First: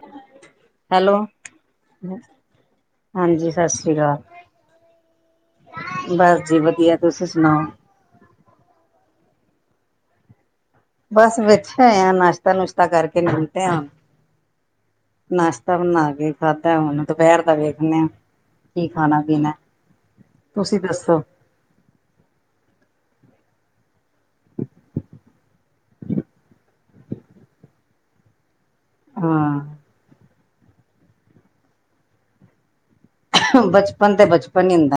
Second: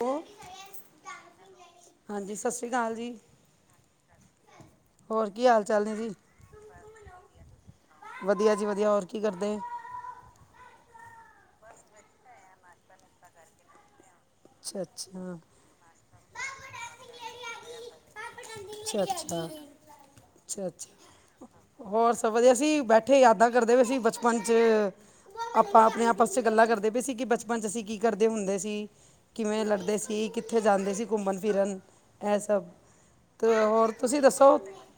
ਉਹ ਹੈਲੋ ਹਾਂਜੀ ਸਤਿ ਸ਼੍ਰੀ ਅਕਾਲ ਜੀ ਹਾਂਜੀ ਸਤਿ ਸ੍ਰੀ ਅਕਾਲ ਹੋਰ ਕੀ ਹਾਲ ਚਾਲ ਨੇ ਜੀ ਬਸ ਜੀ ਵਧੀਆ ਤੁਸੀਂ ਸੁਣਾਓ ਵਧੀਆ ਜੀ ਵਧੀਆ ਹੋਰ। ਕੀ ਕਰਦੇ। ਬਸ ਬੈਠੇ ਹੋਏ ਆ ਨਾਸ਼ਤਾ ਨੁਸ਼ਤਾ ਕਰਕੇ ਲਮੇ ਪਏ ਆ। ਅੱਛਾ ਅੱਛਾ ਨਾਸ਼ਤਾ ਬਣਾ ਕੇ ਖਾਧਾ ਹੁਣ ਦੁਪਹਿਰ ਦਾ ਵੇਖਦੇ ਆ। ਕੀ ਖਾਣਾ ਪੀਣਾ ਤੁਸੀਂ ਦੱਸੋ ਅੱਛਾ-ਅੱਛਾ ਹੋਰ ਸਭ ਵਧੀਆ ਅਸੀ ਬੈਠੇ ਯਾਦਾਂ ਕਰਦੇ ਵੀਏਸੀ ਬਚਪਨ ਚ ਆਪਾਂ ਆਪਣੇ ਆਪਸ ਚ ਗੱਲਾਂ ਕਰਦੇ ਪਏ ਸੀ ਕਿ ਬਚਪਨ ਚ ਅਸੀਂ ਕੀ ਕਰਦੇ ਹੁੰਦੇ ਸੀ ਹਾਂ ਕਿਵੇਂ ਲੜਦੇ ਸੀ ਕਿੱਥੇ ਜਾਂਦੇ ਸੀ ਘੁੰਮਣ ਫਿਰਨ ਇਹ ਸਭ ਤੇ ਹੋਰ ਬਚਪਨ ਤੁਸੀਂ ਤੇ ਦੱਸੋ ਬਚਪਨ ਹੀ ਹੁੰਦਾ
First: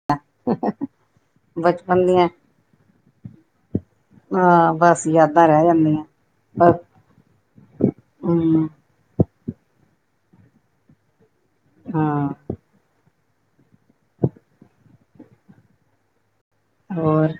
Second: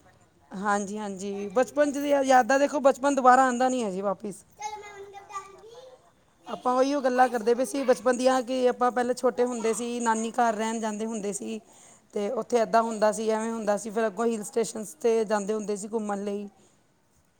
ਹਾਂਜੀ-ਹਾਂਜੀ ਬਚਪਨ ਚ ਯਾਦਾਂ ਦੇਖੋ ਬਚਪਨ ਦੁਬਾਰਾ ਆਉਂਦਾ ਨੀ ਹੈ ਜੀ ਵਾਪਿਸ ਹਾਂ ਬਸ ਯਾਦਾਂ ਰਹਿ ਜਾਂਦੀਆਂ ਆਪਾਂ ਬਸ ਉਹੀਓ ਗੱਲਾਂ ਕਰਦੇ ਵੀ ਸੀ ਬਚਪਨ ਦੀਆਂ ਹਮ ਕਿ ਆਪਾਂ ਪਹਿਲਾਂ ਛੋਟੇ ਹੁੰਦੇ ਸੀ ਨਾਨੀ ਘਰ ਰਹਿਣ ਜਾਂਦੇ ਹੁੰਦੇ ਸੀ ਹਾਂ ਤੇ ਉੱਥੇ ਏਦਾਂ ਹੁੰਦਾ ਹੁੰਦਾ ਸੀ ਐਵੇਂ ਹੁੰਦਾ ਸੀ ਫਿਰ ਅੱਗੋਂ ਹਲ ਸਟੇਸ਼ਨਸ 'ਤੇ ਜਾਂਦੇ ਹੁੰਦੇ ਸੀ ਘੁੰਮਣ ਲਈ ਹੋਰ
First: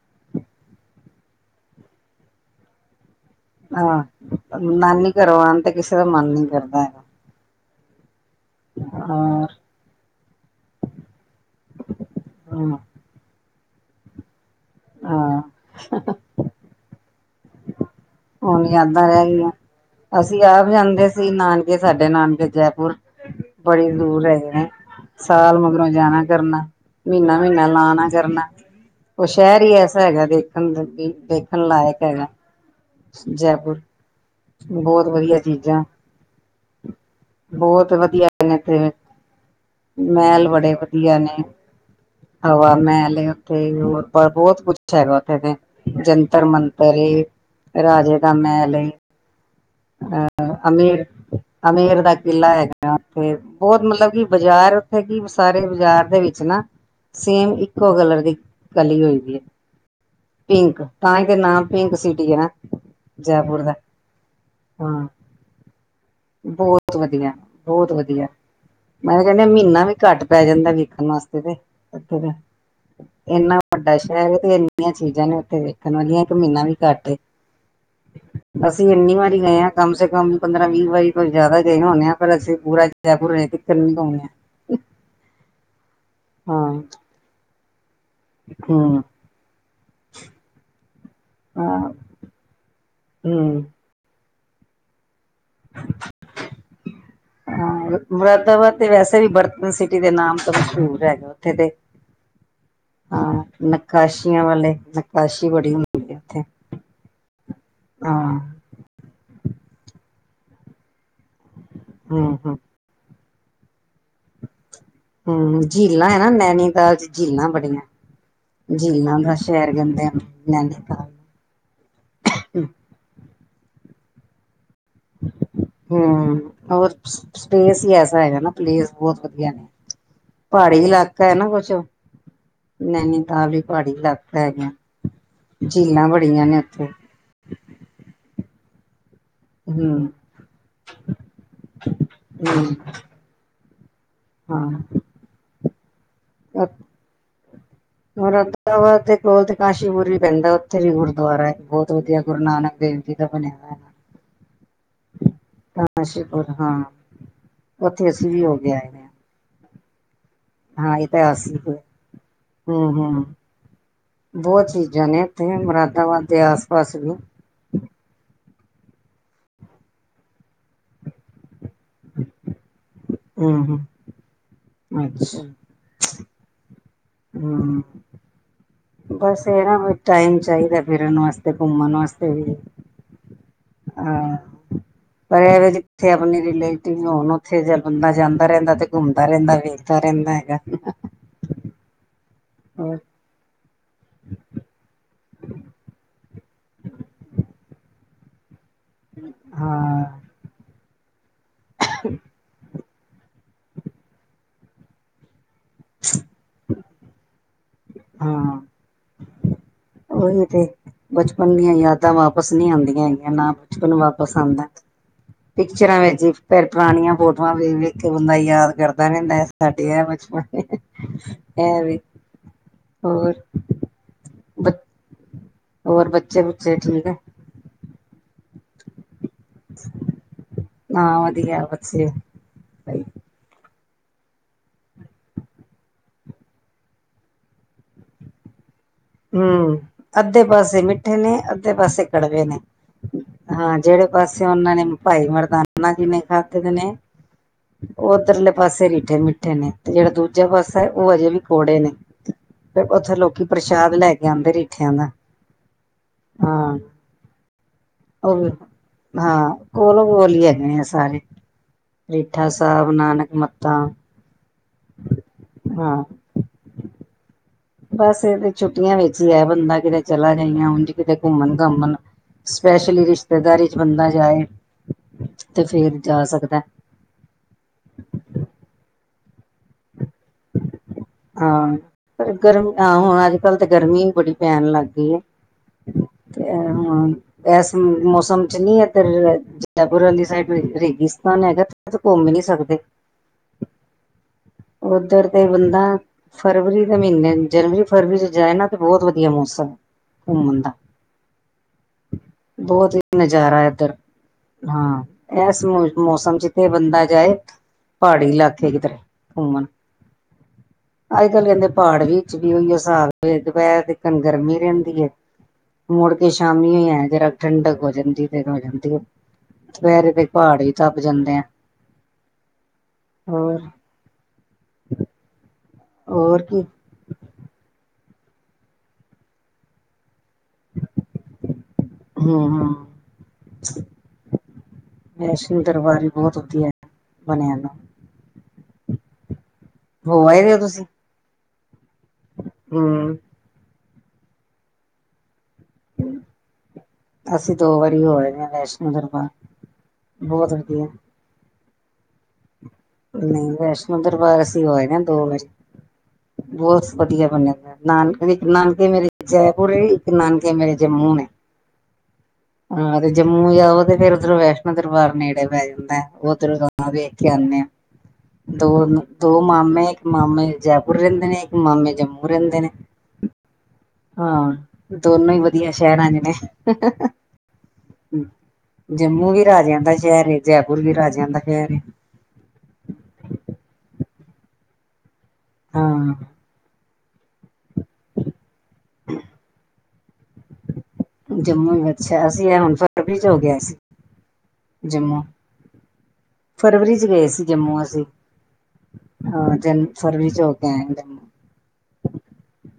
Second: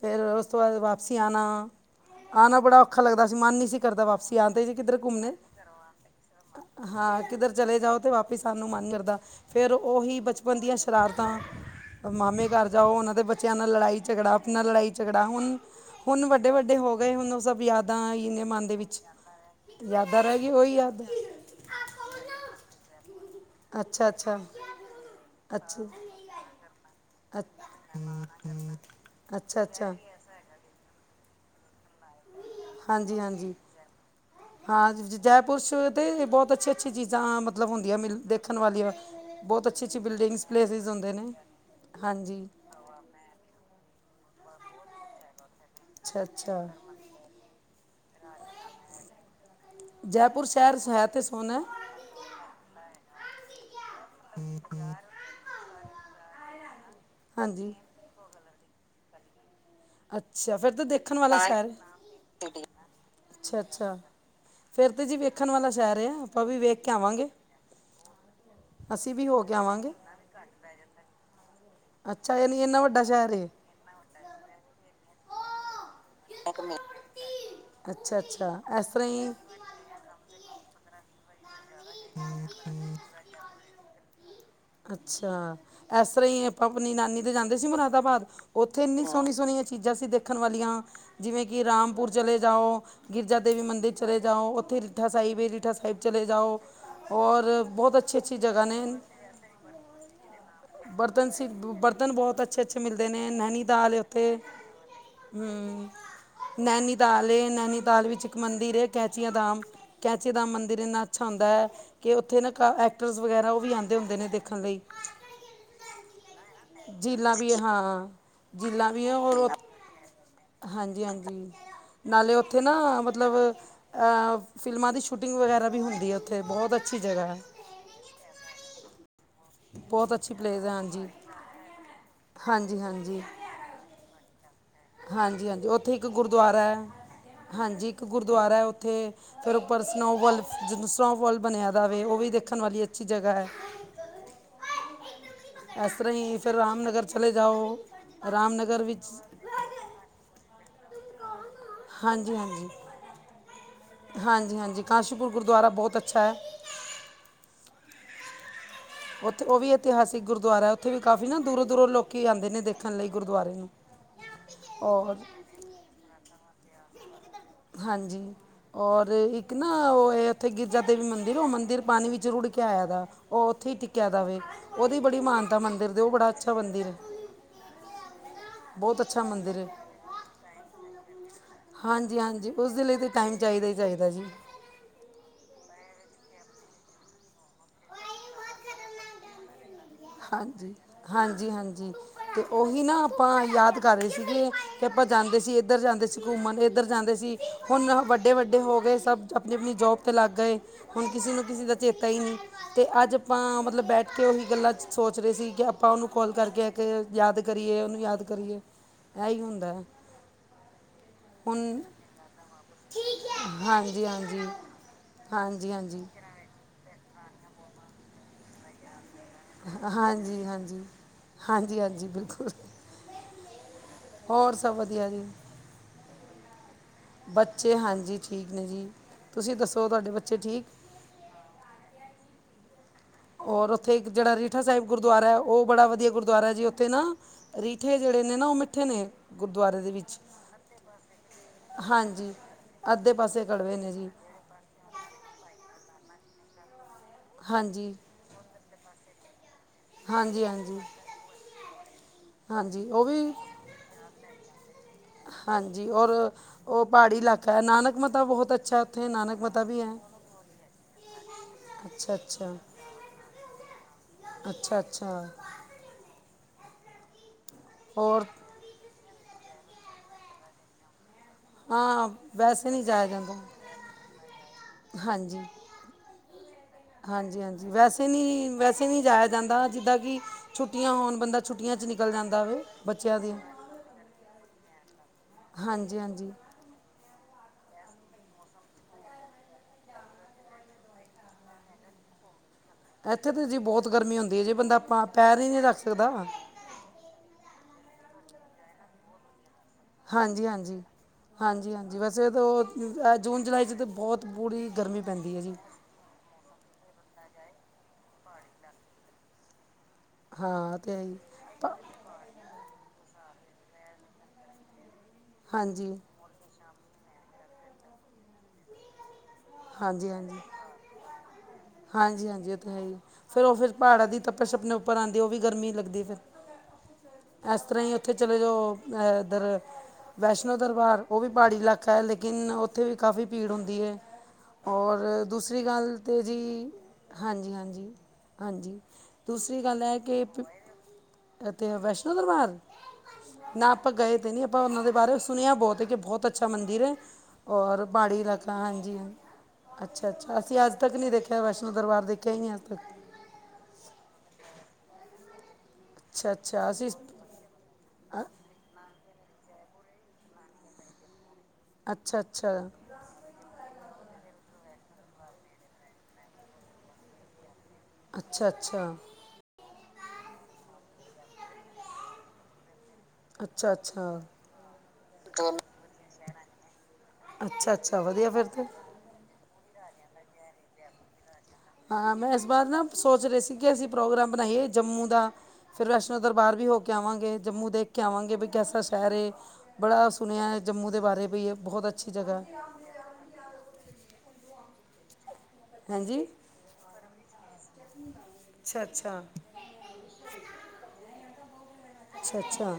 ਫੇਰ ਉਸ ਤੋਂ ਬਾਅਦ ਵਾਪਸੀ ਆਉਣਾ-ਆਉਣਾ ਬੜਾ ਔਖਾ ਲੱਗਦਾ ਸੀ ਮਨ ਨਹੀਂ ਸੀ ਕਰਦਾ ਵਾਪਸੀ ਆਉਣ ਹਹ 'ਤੇ ਜੀ ਕਿੱਧਰ ਨਾਨੀ ਘੁੰਮਣੇ ਘਰੋਂ ਆਉਣ ਤੇ ਕਿਸੇ ਦਾ ਮਨ ਨੀ ਕਰਦਾ ਹੈਗਾ ਹਾਂ ਕਿੱਧਰ ਚਲੇ ਜਾਓ ਤੇ ਵਾਪਿਸ ਆਨ ਨੂੰ ਮਨ ਕਰਦਾ ਫੇਰ ਉਹੀ ਬਚਪਨ ਦੀਆਂ ਸ਼ਰਾਰਤਾਂ ਮਾਮੇ ਘਰ ਹਾਂ ਜਾਓ ਉਹਨਾਂ ਦੇ ਬੱਚਿਆਂ ਨਾਲ ਲੜਾਈ ਝਗੜਾ ਣਾ ਲੜਾਈ ਝਗੜਾ ਹਾਂ ਹੁਣ-ਹੁਣ ਵੱਡੇ-ਵੱਡੇ ਹੋ ਗਏ ਹੁਣ ਉਹ ਸਭ ਯਾਦ ਹੁਣ ਯਾਦਾ ਰਹਿ ਗਈਆਂ ਯਾਦਾਂ ਰਹਿ ਅਸੀਂ ਗਈ ਆਪ ਉਹੀ ਯਾਦ ਜਾਂਦੇ ਸੀ ਨਾਨਕੇ ਸਾਡੇ ਨਾਨਕੇ ਜੈਪੁਰ ਬੜੀ ਅੱਛਾ ਦੂਰ ਅੱਛਾ ਹੈਗਾ ਹੈ ਸਾਲ ਅੱਛਾ ਮਗਰੋਂ ਜਾਣਾ ਕਰਨਾ ਅ ਮਹੀਨਾ-ਮਹੀਨਾ ਲਾਣਾ ਕਰਨਾ ਉਹ ਸ਼ਹਿਰ ਅੱਛਾ ਹੀ ਅੱਛਾ ਐਸਾ ਹੈਗਾ ਦੇਖਣ ਦੇਖ ਣ ਲਾਇਕ ਹੈਗਾ ਹਾਂਜੀ-ਹਾਂਜੀ ਜੈਪੁਰ। ਹਾਂ ਬਹੁਤ ਵਧੀਆ ਜੈਪੁਰ ਚੀਜ਼ਾਂ ਤੇ ਬਹੁਤ ਅ ਅੱਛੀ-ਅੱਛੀ ਚੀਜ਼ਾਂ ਮਤਲਬ ਬਹੁਤ ਹੁੰਦੀਆਂ ਮਿਲ ਵਧੀਆ ਨੇ ਦੇਖਣ ਇੱਥੇ ਵਾਲੀਆਂ ਆ ਬਹੁਤ ਅੱਛੀ-ਅੱਛੀ ਬਿਲਡਿੰਗ ਮਹਿਲ ਬੜੇ ਪਲੇਸਿਸ ਹੁੰਦੇ ਵਧੀਆ ਨੇ ਹਾਂਜੀ ਹਵਾ ਮਹਿਲ ਉੱਥੇ ਬਹੁਤ ਕੁਛ ਹੈਗਾ ਉੱਥੇ ਤੇ ਅੱਛਾ ਜੰਤਰ ਅੱਛਾ ਮੰਤਰ ਰਾਜੇ ਦਾ ਮਹਿਲ ਹੈ ਜੈਪੁਰ ਅਹ ਸ਼ਹਿਰ ਹੈ ਤੇ ਸੋਹਣਾ ਅਮੇਰ-ਅਮੇਰ ਦਾ ਕਿਲਾ ਹੈਗਾ ਥੇ ਬਹੁਤ ਮਤਲਬ ਕਿ ਬਾਜ਼ਾਰ ਉੱਥੇ ਕਿ ਸਾਰੇ ਬਾਜ਼ਾਰ ਦੇ ਵਿੱਚ ਨਾ ਸੇਮ ਹਾਂਜੀ ਇੱਕੋ ਕਲਰ ਦੀ ਕਲੀ ਹੋਈ ਦੀ ਹੈ ਅੱਛਾ ਫਿਰ ਪਿੰਕ ਤਾਂ ਦੇਖਣ ਤਹਿ ਵਾਲਾ ਨਾਮ ਸ਼ਹਿਰ ਪਿੰਕ ਸਿਟੀ ਹੈ ਨਾ ਅੱਛਾ ਜੈਪੁਰ ਦਾ ਅੱਛਾ ਫਿਰ ਹਾਂ ਤਾਂ ਜੀ ਵੇਖਣ ਵਾਲਾ ਸ਼ਹਿਰ ਹੈ ਆਪਾਂ ਵੀ ਵੇਖ ਕੇ ਬਹੁਤ ਆਵਾਂਗੇ ਵਧੀਆ-ਬਹੁਤ ਵਧੀਆ ਅਸੀਂ ਮੈਂ ਕਿਹਾ ਵੀ ਹੋ ਕਹਿੰਦੀ ਕੇ ਮਹੀਨਾ ਆਵਾਂਗੇ ਵੀ ਘੱਟ ਪੈ ਜਾਂਦਾ ਵੇਖਣ ਵਾਸਤੇ ਤੇ ਇਥੇ ਦਾ ਅੱਛਾ ਯਾਨੀ ਇੰਨਾ ਵੱਡਾ ਸ਼ਹਿਰ ਹੈ ਇਨਾ ਵਡਾ ਸ਼ਹਿਰ ਤੇ ਏਨੀ ਚੀਜ਼ਾਂ ਨੇ ਉੱਥੇ ਦੇਖਣ ਵਾਲੀਆਂ ਇੱਕ ਮਹੀਨਾ ਵੀ ਘੱਟ ਅੱਛਾ ਅੱਛਾ ਇਸ ਅਸੀਂ ਇ ਤਰ੍ਹਾਂ ਹੀ ਕਮ ਸੇ ਕਮ ਪੰਦਰਾਂ ਵੀਹ ਵਾਰੀ ਕੋਈ ਜ਼ਿਆਦਾ ਦੇ ਹਣੇਦੇ ਆ ਪਰ ਅਸੀਂ ਪੂਰਾ ਜੈਪੁਰ ਦਿੱਕਰ ਨੀ ਘੁੰਮਿਆ ਅੱਛਾ ਇਸ ਤਰ੍ਹਾਂ ਆਪਾਂ ਹਾਂ, ਆਪਣੀ ਨਾਨੀ ਤੇ ਜਾਂਦੇ ਸੀ ਮੁਰਾਦਾ ਅਮਦਾਬਾਦ ਉੱਥੇ ਹਾਂ ਇੰਨੀ ਸੋਹਣੀ ਸੋਹਣੀਆਂ ਚੀਜ਼ਾਂ ਸੀ ਦੇਖਣ ਵਾਲੀਆਂ ਜਿਵੇਂ ਕਿ ਰਾਮਪੁਰ ਚਲੇ ਜਾਓ ਗਿਰਜਾ ਦੇਵੀ ਮੰਦਿਰ ਚਲੇ ਜਾਓ ਉੱਥੇ ਸਾਹਿਬ ਰੀਠਾ ਸਾਹਿਬ ਚਲੇ ਜਾਓ ਔਰ ਹਾ ਬਹੁਤ ਅੱਛੀ ਅੱਛੀ ਜਗ੍ਹਾ ਮੁਰਾਦਾਬਾਦ ਤੇ ਨੇ ਵੈਸੇ ਵੀ ਬਰਤਨ ਸਿਟੀ ਦੇ ਨਾਲ ਮਸ਼ਹੂਰ ਹੈਗਾ ਬਰਤਨ ਸੀ ਉੱਥੇ ਤੇ ਬਰਤਨ ਬਹੁਤ ਅੱਛੇ ਅੱਛੇ ਮਿਲਦੇ ਨੇ ਹਾਂ ਨੈਨੀਤਾਲ ਉੱਥੇ ਨਕਾਸ਼ੀਆਂ ਵਾਲੇ ਨਕਾਸ਼ੀ ਬੜੀ ਹੂੰ ਹੁੰਦੀ ਹੈ ਉੱਥੇ ਨੈਨੀਤਾਲ ਇਹ ਨੈਨੀਤਾਲ ਵਿੱਚ ਇੱਕ ਹਾਂ ਮੰਦਿਰ ਕੈਚੀਆਂ ਦਾਮ ਕਚ ਦਾ ਮੰਦਿਰ ਇੰਨਾ ਅੱਛਾ ਹੁੰਦਾ ਹੈ ਕਿ ਹੂੰ ਉੱਥੇ ਨਾ ਹੂੰ ਐਕਟਰ ਵਗੈਰਾ ਉਹ ਵੀ ਆਉਂ ਦੇ ਹੁੰਦੇ ਨੇ ਦੇਖਣ ਲਈ ਹੂੰ ਝੀਲਾਂ ਹੈ ਨਾ ਨੈਨੀਤਾਲ ਝੀਲਾਂ ਵੀ ਹਾਂ ਬੜੀਆਂ ਝੀਲਾਂ ਦਾ ਸ਼ਹਿਰ ਕਿਹਦੇ ਹਨ ਹਾਂਜੀ-ਹਾਂਜੀ ਨਾਲੇ ਉੱਥੇ ਨਾ ਮਤਲਬ ਅਹ ਹਮ ਬਹੁਤ ਹੋਰ ਅੱਛੀ ਜਗ੍ਹਾ ਹੈ ਸਪੇਸ ਹੀ ਐਸਾ ਹੈਗਾ ਨਾ ਪਲੇਸ ਬਹੁਤ ਵਧੀਆ ਬਹੁਤ ਅੱਛੀ [unintelligible] ਪਲੇਸ ਹੈ ਪਹਾੜੀ ਹਾਂਜੀ ਇਲਾਕਾ ਹੈ ਨਾ ਕੁਛ। ਹਾਂਜੀ ਹਾਂਜੀ ਨੈਨੀਤਾਲ ਵੀ ਪਹਾੜੀ ਇਲਾਕਾ ਹੈਗਾ। ਹਾਂਜੀ ਹਾਂਜੀ ਉੱਥੇ ਇੱਕ ਝੀਲਾਂ ਬੜੀਆਂ ਨੇ ਗੁਰਦੁਆਰਾ ਐ ਉੱਥੇ ਹਾਂਜੀ ਇੱਕ ਗੁਰਦੁਆਰਾ ਐ ਉੱਥੇ। ਫਿਰ ਉੱਪਰ ਹੂੰ ਸਨੋਵਫਲ ਜਦ ਸਨੋਵਫਲ ਬਣਿਆ ਦਾ ਵੇ ਉਹ ਵੀ ਦੇਖਣ ਹੂੰ ਵਾਲੀ ਅੱਛੀ ਜਗਾ ਐ। ਹਾਂ। ਇਸ ਤਰ੍ਹਾਂ ਹੀ ਫਿਰ ਰਾਮਨਗਰ ਚਲੇ ਜਾਓ। ਰਾਮਨਗਰ ਰੋਤਾਵਾ ਵਿੱਚ- ਦੇ ਕੋਲ ਤੇ ਕਾਸ਼ੀਪੁਰ ਵੀ ਪੈਂਦਾ ਉੱਥੇ ਵੀ ਗੁਰੂਦੁਆਰਾ ਐ ਬਹੁਤ ਵਧੀਆ ਹਾਂਜੀ ਗੁਰੂ ਹਾਂਜੀ ਨਾਨਕ ਦੇਵ ਜੀ ਦਾ ਬਣਿਆ ਹੋਇਆ। ਹਾਂਜੀ ਹਾਂਜੀ ਕਾਸ਼ੀਪੁਰ ਗੁਰਦੁਆਰਾ ਬਹੁਤ ਅੱਛਾ ਕਾਸ਼ੀਪੁਰ ਹੈ ਹਾਂ, ਉੱਥੇ ਅਸੀਂ ਵੀ ਹੋ ਕੇ ਆਏ। ਨੇ ਉੱਥੇ ਉਹ ਵੀ ਇਤਿਹਾਸਿਕ ਗੁਰਦੁਆਰਾ ਉੱਥੇ ਹਾਂ ਵੀ ਕਾਫ਼ੀ ਨਾ ਦੂਰੋਂ ਇਤਿਹਾਸਿਕ ਦੂਰੋਂ ਲੋਕ ਆਂਦੇ ਨੇ ਹੂੰ ਦੇਖਣ ਲਈ ਹੂੰ ਗੁਰਦੁਆਰੇ ਨੂੰ। ਬਹੁਤ ਚੀਜ਼ਾਂ ਔਰ ਨੇ ਇੱਥੇ ਮੁਰਾਦਾਬਾਦ ਦੇ ਆਸ ਪਾਸ- ਵੀ ਹਾਂਜੀ ਔਰ ਇੱਕ ਨਾ ਉਹ ਐ ਉੱਥੇ ਗਿਰਜਾ ਦੇਵੀ ਮੰਦਿਰ ਉਹ ਮੰਦਿਰ- ਪਾਣੀ ਵਿੱਚ ਰੁੜ ਕੇ ਆਇਆ ਦਾ ਉਹ ਹੂੰ ਉੱਥੇ ਹੀ ਹੂੰ ਟਿਕਿਆ ਦਾਵੇ ਉਹਦੀ ਬੜੀ ਮਾਨਤਾ ਮੰਦਰ ਦੇ ਉਹ ਬੜਾ ਅੱਛਾ ਮੰਦਰ ਐ। ਹਮ ਅੱਛਾ ਬਸ ਮੰਦਿਰ ਇਹ ਹੈ ਨਾ ਵੀ ਟਾਈਮ ਚਾਹੀਦਾ ਫਿਰਨ ਵਾਸ- ਤੇ, ਘੁੰਮਣ ਹਾਂਜੀ ਵਾਸਤੇ ਹਾਂਜੀ ਵੀ- ਉਸ ਦੇ ਲਈ ਤਾਂ ਟਾਈਮ ਚਾਹੀਦਾ ਹੀ ਚਾਹੀਦਾ ਜੀ ਆਹ ਪੈਰ ਜ- ਇਥੇ ਆਪਣੇ ਰਿਲੇਟਿਵ ਹੋਣ ਉੱਥੇ ਜ ਬੰਦਾ ਜਾਂਦਾ ਰਹਿੰਦਾ ਤੇ ਘੁੰਮਦਾ ਰਹਿੰਦਾ ਵੇ। ਹਾਂਜੀ ਹਾਂਜੀ ਹਾਂਜੀ, ਤੇ ਔਹੀ ਹੋਰ ਨਾ ਆਪਾਂ ਯਾਦ- ਘਰ ਹੀ ਸੀਗੇ ਤੇ ਆਪਾਂ ਜਾਂਦੇ ਸੀ, ਇੱਧਰ ਜਾਂਦੇ ਸੀ ਘੁੰਮਣ, ਇੱਧਰ ਜਾਂਦੇ ਸੀ, ਹੁਣ ਵੱਡੇ ਵੱਡੇ- ਵਡੇ ਹੋ ਗਏ ਸਭ, ਆਪਣੀ ਆਪਣੀ ਜੋਬ ਤੇ ਲੱਗ ਹਾਂ-ਹਾਂ, ਗਏ, ਹੁਣ ਕਿਸੇ ਨੂੰ ਕਿਸੇ ਦਾ ਚੇਤਾ ਹੀ ਨੀ। ਅਤੇ ਅੱਜ ਆਪਾਂ, ਮਤਲਬ ਬੈਠ ਕੇ ਉਹੀ ਗੱਲਾਂ ਸ ਸੋਚ ਰਹੇ ਸੀ ਕਿ ਆਪਾਂ ਉਹਨੂੰ ਕੋਲ ਕਰਕੇ ਆ ਕੇ ਯਾਦ ਕਰ- ਕਰੀਏ ਉਹਨੂੰ ਯਾਦ ਕਰੀਏ, ਐਹੀ ਹੁੰਦਾ ਐ। ਉਹੀ ਤੇ। ਬਚਪਨ ਦੀਆਂ ਯਾਦਾਂ ਵਾਪਿਸ ਨਹੀਂ ਆਂਦੀਆਂ ਹੈਗੀਆਂ, ਨਾ ਬਚਪਨ ਹਾਂਜੀ ਵਾਪਿਸ ਹਾਂਜੀ ਆਂਦਾ। ਹਾਂਜੀ ਪਿਕਚਰਾਂ ਹਾਂਜੀ ਵਿੱਚ ਫਿਰ ਪੁਰਾਣੀਆਂ ਫੋਟੋਆਂ ਵੇਖ ਵੇਖ ਕੇ, ਬੰਦਾ ਯਾਦ ਕਰ- ਦਾ ਰਹਿੰਦਾ, ਸਾਡੀ ਐ ਬਚਪਨ ਹਾਂਜੀ ਦੀ, ਹਾਂਜੀ ਐ ਹਾਂਜੀ ਵੈ, ਹਾਂਜੀ ਬਿਲਕੁਲ ਹੋਰ। ਹੋਰ ਬ ਸਭ ਵਧੀਆ ਜੀ। ਹੋਰ ਬੱਚੇ-ਬੁੱਚੇ ਠੀਕ ਹੈ ਬੱਚੇ ਹਾਂਜੀ ਠੀਕ ਨੇ ਜੀ। ਤੁਸੀਂ ਦੱਸੋ ਤੁਹਾਡੇ ਬੱਚੇ ਠੀਕ ਹਾਂ ਵਧੀਆ ਬੱਚੇ ਬਈ। ਔਰ ਉੱਥੇ ਜਿਹੜਾ ਰੀਠਾ ਸਾਹਿਬ ਗੁਰਦੁਆਰਾ ਐ ਉਹ ਬੜਾ ਵਧੀਆ ਗੁਰਦੁਆਰਾ ਐ ਜੀ ਉੱਥੇ ਨਾ ਰੀਠੇ ਜਿਹੜੇ- ਨੇ ਨਾ ਉਹ ਮਿੱਠ- ਹਮ ਅੱਧੇ ਪਾਸੇ ਮਿੱਠੇ ਨੇ, ਅੱਧੇ ਪਾਸੇ ਹਾਂਜੀ ਕੜਵੇ ਨੇ। ਅੱਧੇ ਪਾਸੇ ਕੜਵੇ ਹਾਂ ਨੇ ਜਿਹੜੇ ਜੀ ਪਾਸੇ ਉਹਨਾਂ ਨੇ ਭਾਈ ਮਰਦਾਨਾ ਜੀ ਨੇ ਖਾਧੇ ਦੇ ਨੇ- ਹਾਂਜੀ। ਉਹ ਉੱਧਰਲੇ ਪਾਸੇ ਰੀਠੇ ਮਿੱਠ- ਠੇ ਨੇ ਤੇ ਜਿਹੜਾ ਹਾਂਜੀ ਦੂਜਾ ਹਾਂਜੀ ਪਾਸਾ ਉਹ ਅਜੇ ਵੀ ਕੋੜੇ ਨੇ ਤੇ ਹਾਂਜੀ ਉਹ ਉੱਥੇ ਵੀ ਲੋਕੀ ਪਰ- ਔ ਲੈ ਕੇ ਅੰਦਰ ਹੀ ਹਾਂਜੀ ਔਰ ਉਹ ਪਹਾੜੀ ਇਲਾਕਾ ਐ, ਨਾਨਕ- ਮਤਾ ਔਹ ਵੀ, ਬਹੁਤ ਅੱਛਾ ਉੱਥੇ ਨਾਨਕ ਹਾਂ ਮਤਾ ਵੀ ਹੈ ਕੋਲੋ ਕੋੋਲ ਹੀ ਹੈਗੇ ਆ ਸਾਰੇ। ਅੱਛਾ ਰੀਠਾ ਅੱਛਾ ਸਾਹਿਬ, ਨਾਨਕ ਮੱਤਾ, ਅੱਛਾ ਅੱਛਾ ਹਾਂ। ਬਸ ਔਰ ਇਹ ਤੇ ਛੁੱਟੀਆਂ ਵਿੱਚ ਹੀ ਐ, ਬੰਦਾ ਕਿਤੇ ਚਲਾ ਜਾਈਆਂ ਉੰਝ- ਕਿਤੇ ਘੁੰਮਣ ਘਾਮਣ ਹਾਂ ਵੈਸੇ ਨਹੀਂ ਸਪੈਸ਼ਲੀ ਜਾਇਆ ਜਾਂਦਾ ਰਿਸ਼ਤੇਦਾਰੀ ਚ ਬੰਦਾ ਜਾਏ- ਹਾਂਜੀ ਤੇ ਫੇਰ ਜਾ ਸਕ- ਹਾਂਜੀ ਹਾਂਜੀ ਵੈਸੇ ਨੀ ਵੈਸੇ ਨੀ ਜਾਇਆ ਜਾਂਦਾ ਜਿੱਦਾਂ ਕਿ ਛੁੱ- ਹਾਂ ਪਰ ਗਰਮ ਹਾਂ, ਬੱਚਿਆਂ ਹੁਣ ਅੱਜ ਦੀਆਂ ਕੱਲ ਤਾਂ ਗਰਮੀ ਵੀ ਬੜੀ ਪੈਣ ਲੱਗ ਗਈ ਐ। ਹਾਂਜੀ ਹਾਂਜੀ ਤੇ ਹਾਂ। ਇਸ ਮੌਸਮ ਚ ਨੀ ਇਧਰ ਜੈਪੁਰ ਵਾਲੀ ਸਾਈਡ ਰੇਗਿਸਤਾਨ ਹੈਗਾ, ਐਥੇ ਘੁੰਮ ਨੀ ਸਕਦੇ। ਇੱਥੇ ਤਾਂ ਜੀ ਬਹੁਤ ਗਰਮੀ ਹੁੰਦੀ ਐ, ਜੇ ਬੰਦਾ ਅਪ ਉੱਧਰ ਪੈਰ ਤੇ ਹੀ ਨੀ ਰੱਖ ਬੰਦਾ ਸਕਦਾ। ਫਰਵਰੀ ਦੇ ਮਹੀਨੇ, ਜਨਵਰੀ ਫਰਵਰੀ ਚ ਜਾਏ ਨਾ ਤੇ ਬਹੁਤ ਵਧੀਆ ਮੌਸਮ। ਹਾਂਜੀ ਘੁੰਮਣ ਦਾ ਹਾਂਜੀ। ਹਾਂਜੀ ਹਾਂਜੀ, ਵੈਸੇ ਬਹੁਤ ਹੀ ਤਾਂ ਜੂਨ ਜੁਲਾਈ ਨਜ਼ਾਰਾ ਚ ਤਾਂ ਇੱਧਰ ਬਹੁਤ ਬੂੜੀ ਗਰਮੀ ਹਾਂ ਪੈਂਦੀ ਐ ਜੀ। ਇਸ ਮੌ ਮੌਸਮ ਚ ਤੇ ਬੰਦਾ ਜਾਏ, ਪਹਾੜੀ ਇਲਾਕੇ ਕਿਧਰੇ ਘੁੰਮਣ। ਹਾਂ ਅਤੇ ਹੈ ਹੀ ਅੱਜ ਕੱਲ ਕਹਿੰਦੇ ਪ ਪਹਾੜ ਵਿੱਚ ਵੀ ਉਈ ਹਿਸਾਬ ਹੈ ਦੁਪਹਿਰ ਤਿਕਨ ਗਰਮੀ ਰਹਿੰਦੀ ਹੈ ਹਾਂਜੀ ਮੁੜ ਕੇ ਸ਼ਾਮੀ ਹੀ ਹੋ, ਜਰਾ ਠੰਡਕ ਹੋ ਜਾਂਦੀ, ਫਿਰ ਹੋ ਜਾਂਦੀ ਏ। ਹਾਂਜੀ ਦੂਪਹਿਰੇ ਦੇ ਹਾਂਜੀ ਪਹਾੜ ਹੀ ਤੱਪ ਜਾਂਦਾ ਹਾਂਜੀ ਹਾਂਜੀ ਉਹ ਤੇ ਹੈ ਹੀ ਐ, ਫੇਰ ਉਹ ਹੋਰ ਫੇਰ ਪਹਾੜਾਂ ਦੀ ਤੱਪਛ ਉੱਪਰ ਆਉਂਦੀ ਉਹ ਵੀ ਗਰਮੀ ਲੱ ਫਿਰ ਹੋਰ ਕੀ ਐਸ ਤਰ੍ਹਾਂ ਹੀ, ਉੱਥੇ ਚਲੇ ਜਾਔ, ਐ ਇੱਧਰ ਵੈਸ਼ਨੋ ਦਰਬਾਰ ਔ ਵੀ ਪਹਾੜੀ ਇਲਾਕਾ ਹੈ, ਹਮ ਲੇਕਿਨ ਹਮ ਔਥੇ ਵੀ ਕਾਫ਼ੀ ਭੀੜ ਹੁੰਦੀ ਹੈ ਔਰ ਵੈਸ਼ਨੋ ਦੂਸਰੀ ਗੱਲ ਦਰਬਾਰ ਵੀ ਤੇ ਜੀ ਬਹੁਤ ਵਧੀਆ ਹਾਂਜੀ- ਬਣਿਆ ਨਾ ਹਾਂਜੀ -ਹਾਂਜੀ ਦੂਸਰੀ ਗੱਲ ਹੈ ਕਿ ਹੋ ਆਏ ਪ ਦੇ ਹੋ ਤੁਸੀਂ ਤੇ ਵੈਸ਼ਨੋ ਦਰਬਾਰ, ਹੂੰ। ਨਾ ਆਪਾਂ ਗਏ ਤੇ ਨੀ ਆਪਾਂ ਉਹਨਾਂ ਦੇ ਬਾਰੇ ਸੁਣਿਆ ਬਹੁਤ ਹੈ ਕਿ ਬਹੁਤ ਅੱਛਾ ਮੰਦਿਰ ਹੈ, ਅਸੀਂ ਦੋ ਔਰ ਵਾਰੀ ਹੋ ਪਹਾੜੀ ਆਏ ਆ ਇਲਾਕਾ ਵੈਸ਼ਨੋ ਹਾਂਜੀ ਹਾਂ ਦਰਬਾਰ ਅੱਛਾ ਅੱਛਾ ਬਹੁਤ ਅਸੀਂ ਅੱਜ ਵਧੀਆ। ਤੱਕ ਨੀ ਦੇਖਿਆ ਵੈਸ਼ਨੋ ਦਰਬਾਰ, ਦੇਖਿਆ ਹੀ ਨ ਅੱਜ ਤੱਕ ਨਹੀਂ ਵੈਸ਼ਨੋ ਦਰਬਾਰ ਅਸੀ ਹੋ ਆਏ ਨਾ, ਦੋ ਵਾਰੀ ਅੱਛਾ ਅੱਛਾ ਬਹੁਤ ਅਸੀਂ ਵਧੀਆ ਬਣਿਆਦਾ, ਅ- ਨਾਨਕੇ ਨਾਨਕੇ ਮੇਰੇ ਜੈਪੁਰ ਏ, ਇੱਕ ਨਾਨਕੇ ਮੇਰੇ ਜਮੂ ਨੇ ਅੱਛਾ ਅੱਛਾ ਹਾਂ ਤੇ ਜੰਮੂ ਜਾਓ ਤੇ ਫੇਰ ਓਧਰੋਂ ਵੈਸ਼ਨੋ ਦਰਬਾਰ ਨੇੜੇ ਪੈ ਜਾਂਦਾ ਏ, ਉਧਰੋਂ [unintelligible] ਵੇਖ ਕੇ ਆਣੇ ਆ। ਅੱਛਾ ਦੋ, ਅੱਛਾ ਦੋ ਮਾਮੇ ਇੱਕ ਮਾਮੇ ਜੈਪੁਰ ਰਹਿੰਦੇ ਨੇ, ਇੱਕ ਮਾਮੇ ਜੰਮੂ ਰਹਿੰਦੇ ਨੇ। ਅੱਛਾ ਅੱਛਾ ਹਾਂ ਦੋਨੋ ਹੀ ਵਧੀਆ ਸ਼ਹਿਰਾਂ ਦੇ ਨੇ। ਅੱਛਾ-ਅੱਛਾ ਵਧੀਆ ਫਿਰ ਤੇ। ਰਾਜੇਆਂ ਦਾ ਸ਼ਹਿਰ ਏ ਜੈਪੁਰ ਵੀ ਰਾਜੇਆਂ ਦਾ ਸ਼ਹਿਰ ਏ ਹਾਂ ਮੈਂ ਇਸ ਬਾਰ ਨਾ ਸੋਚ ਰਹੇ ਸੀ ਕਿ ਅਸੀਂ ਪ੍ਰੋਗਰਾਮ ਬਣਾਈਏ ਜੰਮੂ ਦਾ ਫਿਰ ਹਾਂ। ਵੈਸ਼ਨੋ ਦਰਬਾਰ ਵੀ ਹੋ ਕੇ ਆਵਾਂਗੇ, ਜੰਮੂ ਦੇਖ ਕੇ ਆਵਾਂਗੇ, ਬੀ ਕੈਸਾ ਸ਼ਹਿਰ ਏ? ਬੜਾ ਸੁਣਿਆ ਹੈ ਜੰਮੂ ਦੇ ਬਾਰੇ ਵੀ ਇਹ ਬਹੁਤ ਜੰਮੂ ਅੱਛੀ ਅੱਛਾ ਜਗ੍ਹਾ ਅਸੀਂ ਇਹ ਹੁਣ ਫਰਵਰੀ ਚ ਹੋ ਕੇ ਆਏ ਸੀ ਜੰਮੂ ਹਾਂਜੀ ਫਰਵਰੀ ਚ ਗਏ ਸੀ ਜੰਮੂ ਅਸੀਂ ਅੱਛਾ ਅੱਛਾ ਹਾਂ ਜਨ ਫਰਵਰੀ ਚ ਹੋ ਕੇ ਆਏ, ਜੰਮੂ ਅੱਛਾ ਅੱਛਾ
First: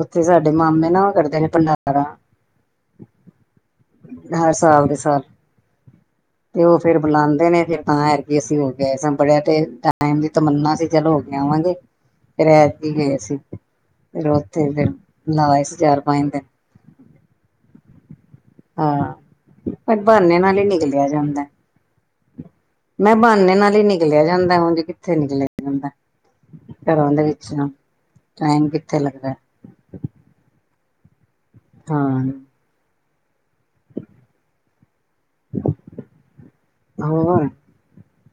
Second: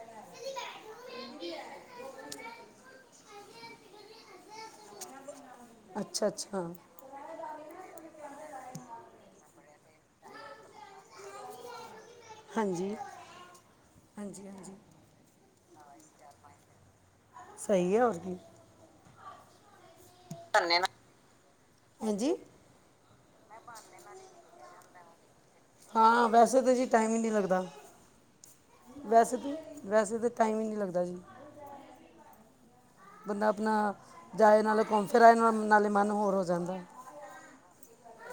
ਔਥੇ ਸਾਡੇ ਮਾਮੇ ਨਾ ਔਹ ਕਰਦੇ ਨੇ ਭੰਡਾਰਾਂ ਹਰ ਸਾਲ ਦੇ ਸਾਲ ਅੱਛਾ ਅੱਛਾ ਤੇ ਉਹ ਫੇਰ ਬੁਲਾਉਂਦੇ ਨੇ ਹਾਂ, ਐਦਕੀ ਅਸੀ ਹੌ ਕੇ ਆਏ ਸੀ, ਤੇ ਬੜੇ ਟਾਈਮ ਦੀ ਤਮੰਨਾ ਸੀ ਚਲੋ ਹੋ ਕੇ ਆਵਾਂਗੇ ਫਿਰ ਹਾਂਜੀ ਐਦਕੀ ਗਏ ਸੀ, ਫਿਰ ਹਾਂਜੀ ਔਥੇ ਹਾਂਜੀ ਫਿਰ ਲਾ ਆਏ ਸੀ ਚਾਰ ਪੰਜ ਦਿਨ ਸਹੀ ਹੈ ਹੋਰ ਕੀ। ਹਾਂ ਫਿਰ ਬਹਾਨੇ ਨਾਲ ਹੀ ਧੰਨੇ ਨਾ ਨਿਕਲਿਆ ਜਾਂਦਾ ਹਾਂਜੀ ਏ। ਮੈਂ ਬਾਨੇ ਨਾਲ ਹੀ ਨਿਕਲਿਆ ਜਾਂਦਾ ਉਂਜ ਹਾਂ ਵੈਸੇ ਤੇ ਜੀ ਟਾਈਮ ਹੀ ਦੇ ਨਹੀਂ ਲੱਗਦਾ। ਵਿੱਚੋਂ ਟਾਈਮ ਕਿੱਥੇ ਲੱਗਦਾ ਵੈਸੇ ਤੇ, ਵੈਸੇ ਤੇ ਟਾਈਮ ਹੀ ਨਹੀਂ ਲੱਗਦਾ ਜੀ। ਹਾਂ। ਬੰਦਾ ਆਪਣਾ ਜਾਏ ਨਾਲੇ ਘੁੰਮ ਫਿਰ ਆਏ, ਨਾਲ ਨਾਲੇ ਮਨ ਹੋਰ ਹੋ ਜਾਂਦਾ ਏ। [inaudible]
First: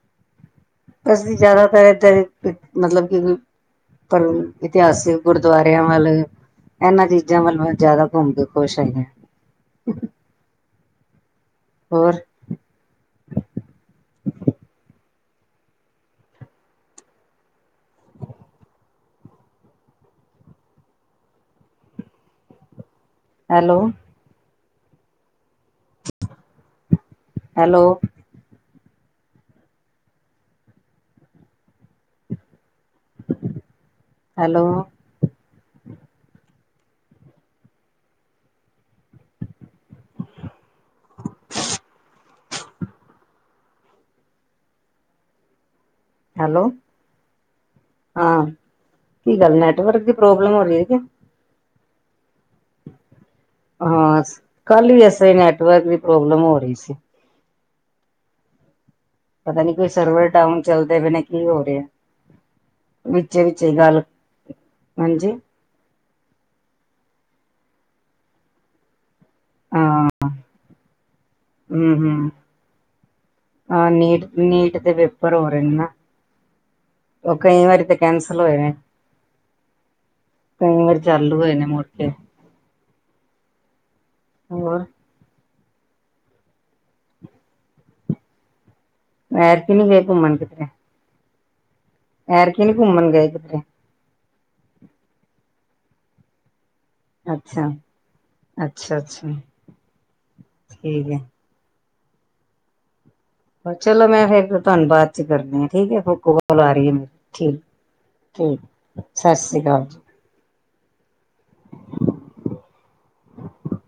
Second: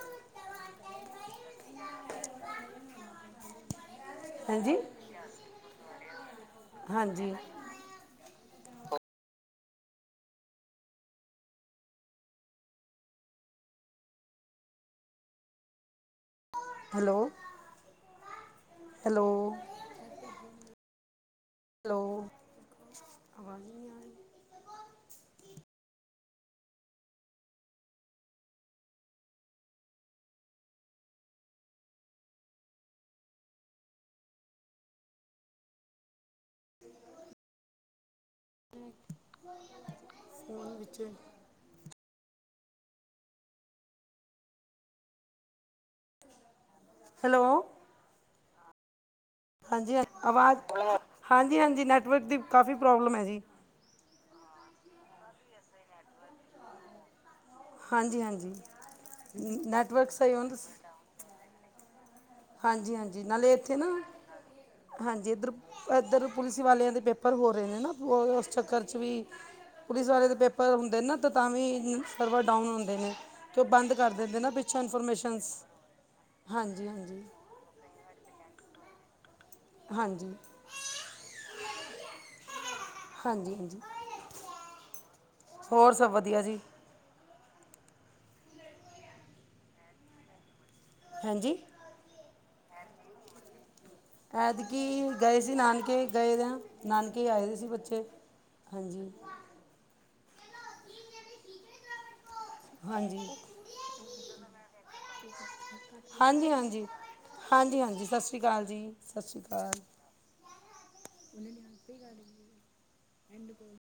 ਬਸ ਜੀ ਜ਼ਿਆਦਾਤਰ ਏਧਰ ਮਤਲਬ ਕਿ ਪਰ ਹਾਂਜੀ ਇਤਿਹਾਸਿਕ ਗੁਰਦੁਆਰਿਆਂ ਵੱਲ, ਇਹਨਾਂ ਹਾਂਜੀ ਚੀਜ਼ਾਂ ਵੱਲ ਮੈਂ ਜ਼ਿਆਦਾ ਘੁੰਮ ਕੇ ਖੁਸ਼ ਹੈਗਾ ਏ। ਹੋਰ? ਹੈਲੋ। ਹੈਲੋ। ਹੈਲੌ। ਆਵਾਜ਼ ਹੈਲੋ ਨਹੀਂ ਆ ਰਹੀ? ਹੈਲੋ। ਹੈਲੋ। [inaudible] [unintelligible] ਸੋਲਾਂ ਵਿੱਚ ਹੈਲੋ। ਹੈਲੋ। ਹਾਂ ਕੀ ਗੱਲ ਹਾਂਜੀ ਨੈਟਵਰਕ ਹਾਂ ਦੀ ਪ੍ਰੋਬਲਮ ਆਵਾਜ਼, ਹੋ ਰਹੀ ਹੈ ਕਿ ਹਾਂਜੀ-ਹਾਂਜੀ ਨੈੱਟਵਰਕ ਦੀ ਕਾਫ਼ੀ ਪ੍ਰੋਬਲਮ ਹੈ ਜੀ। ਹਾਂ ਕੱਲ ਹੀ ਏਸੇ ਨੈਟਵਰਕ ਦੀ ਪ੍ਰੋਬਲਮ ਹੋ ਰਹੀ ਸੀ। ਹਾਂਜੀ-ਹਾਂਜੀ। ਪਤਾ ਨੀ ਕੋਈ ਸਰਵਰ ਡਾਊਨ ਚੱਲਦੇ ਬਏ ਨੇ, ਕੀ ਹੋ ਰਿਹਾ ਹੈ। ਹਾਂਜੀ-ਹਾਂਜੀ ਨਾਲੇ ਇੱਥੇ ਨਾ, ਹਾਂਜੀ ਇਧਰ-ਇਧਰ ਪੁਲਿਸ ਵਾਲਿਆਂ ਦੇ ਪੇਪ ਪਰ ਹੋ ਰਹੇ ਨੇ ਨਾ, ਉਹ ਉਸ ਚੱਕਰ ਚ ਵੀ ਹਾਂ ਪੁਲਿਸ ਵਾਲੇ ਦੇ ਪੇਪਰ ਹੁੰਦੇ ਨੇ ਨਾ, ਤੇ ਤਾਂ ਹਮ ਵੀ ਹਮ ਸਰਵਰ ਡਾਊਨ ਹੁੰਦੇ ਨੇ, ਤੇ ਉਹ ਹਾਂ ਬੰਦ ਕਰ ਨੀਟ ਦਿੰਦੇ ਨਾ ਨੀਟ ਪਿੱਛੋਂ। ਦੇ ਪੇਪਰ ਹੋ ਇਨਫੋਰਮੇਸ਼ਨਸ। ਰਹੇ ਨੇ ਨਾ ਹਾਂਜੀ ਹਾਂਜੀ ਉਹ ਕਈ ਵਾਰੀ ਤੇ ਕੈਨਸਲ ਹੋਏ ਨੇ, ਹਾਂਜੀ ਕਈ ਵਾਰੀ ਚੱਲ ਹੋਏ ਨੇ [inaudible] ਹਾਂਜੀ-ਹਾਂਜੀ। ਹੋਰ ਹੋਰ ਸਭ ਵਧੀਆ ਜੀ। ਏਤਕੀ ਨਹੀਂ ਗਏ ਘੁੰਮਣ ਕਿੱਥੇ? ਹਾਂਜੀ? ਇਤਕਿ ਨਹੀਂ ਘੁੰਮਣ ਗਏ ਕਿਧਰੇ? ਐਦਕੀ ਗਏ ਸੀ ਨਾਨਕੇ ਗਏ ਦਾਂ। ਨਾਨਕੇ ਆਏ ਸੀ ਅੱਛਾ ਬੱਚੇ। ਅੱਛਾ ਹਾਂਜੀ ਅੱਛਾ ਠੀਕ ਹੈ। ਹਾਂਜੀ। ਚਲੋ, ਮੈਂ ਫੇਿਰ ਤੁਹਾਨੂੰ ਬਾਅਦ ਚ ਕਰਦੀ ਆ। ਠੀਕ ਹੈ। ਹੋਰ ਕੋਲ ਆ ਰਹੀ ਹੈ। ਮੇ ਠੀ ਜੀ ਸਤਿ ਸ਼੍ਰੀ ਅਕਾਲ ਜੀ, ਸਤਿ ਸ਼੍ਰੀ ਅਕਾਲ। [unintelligible]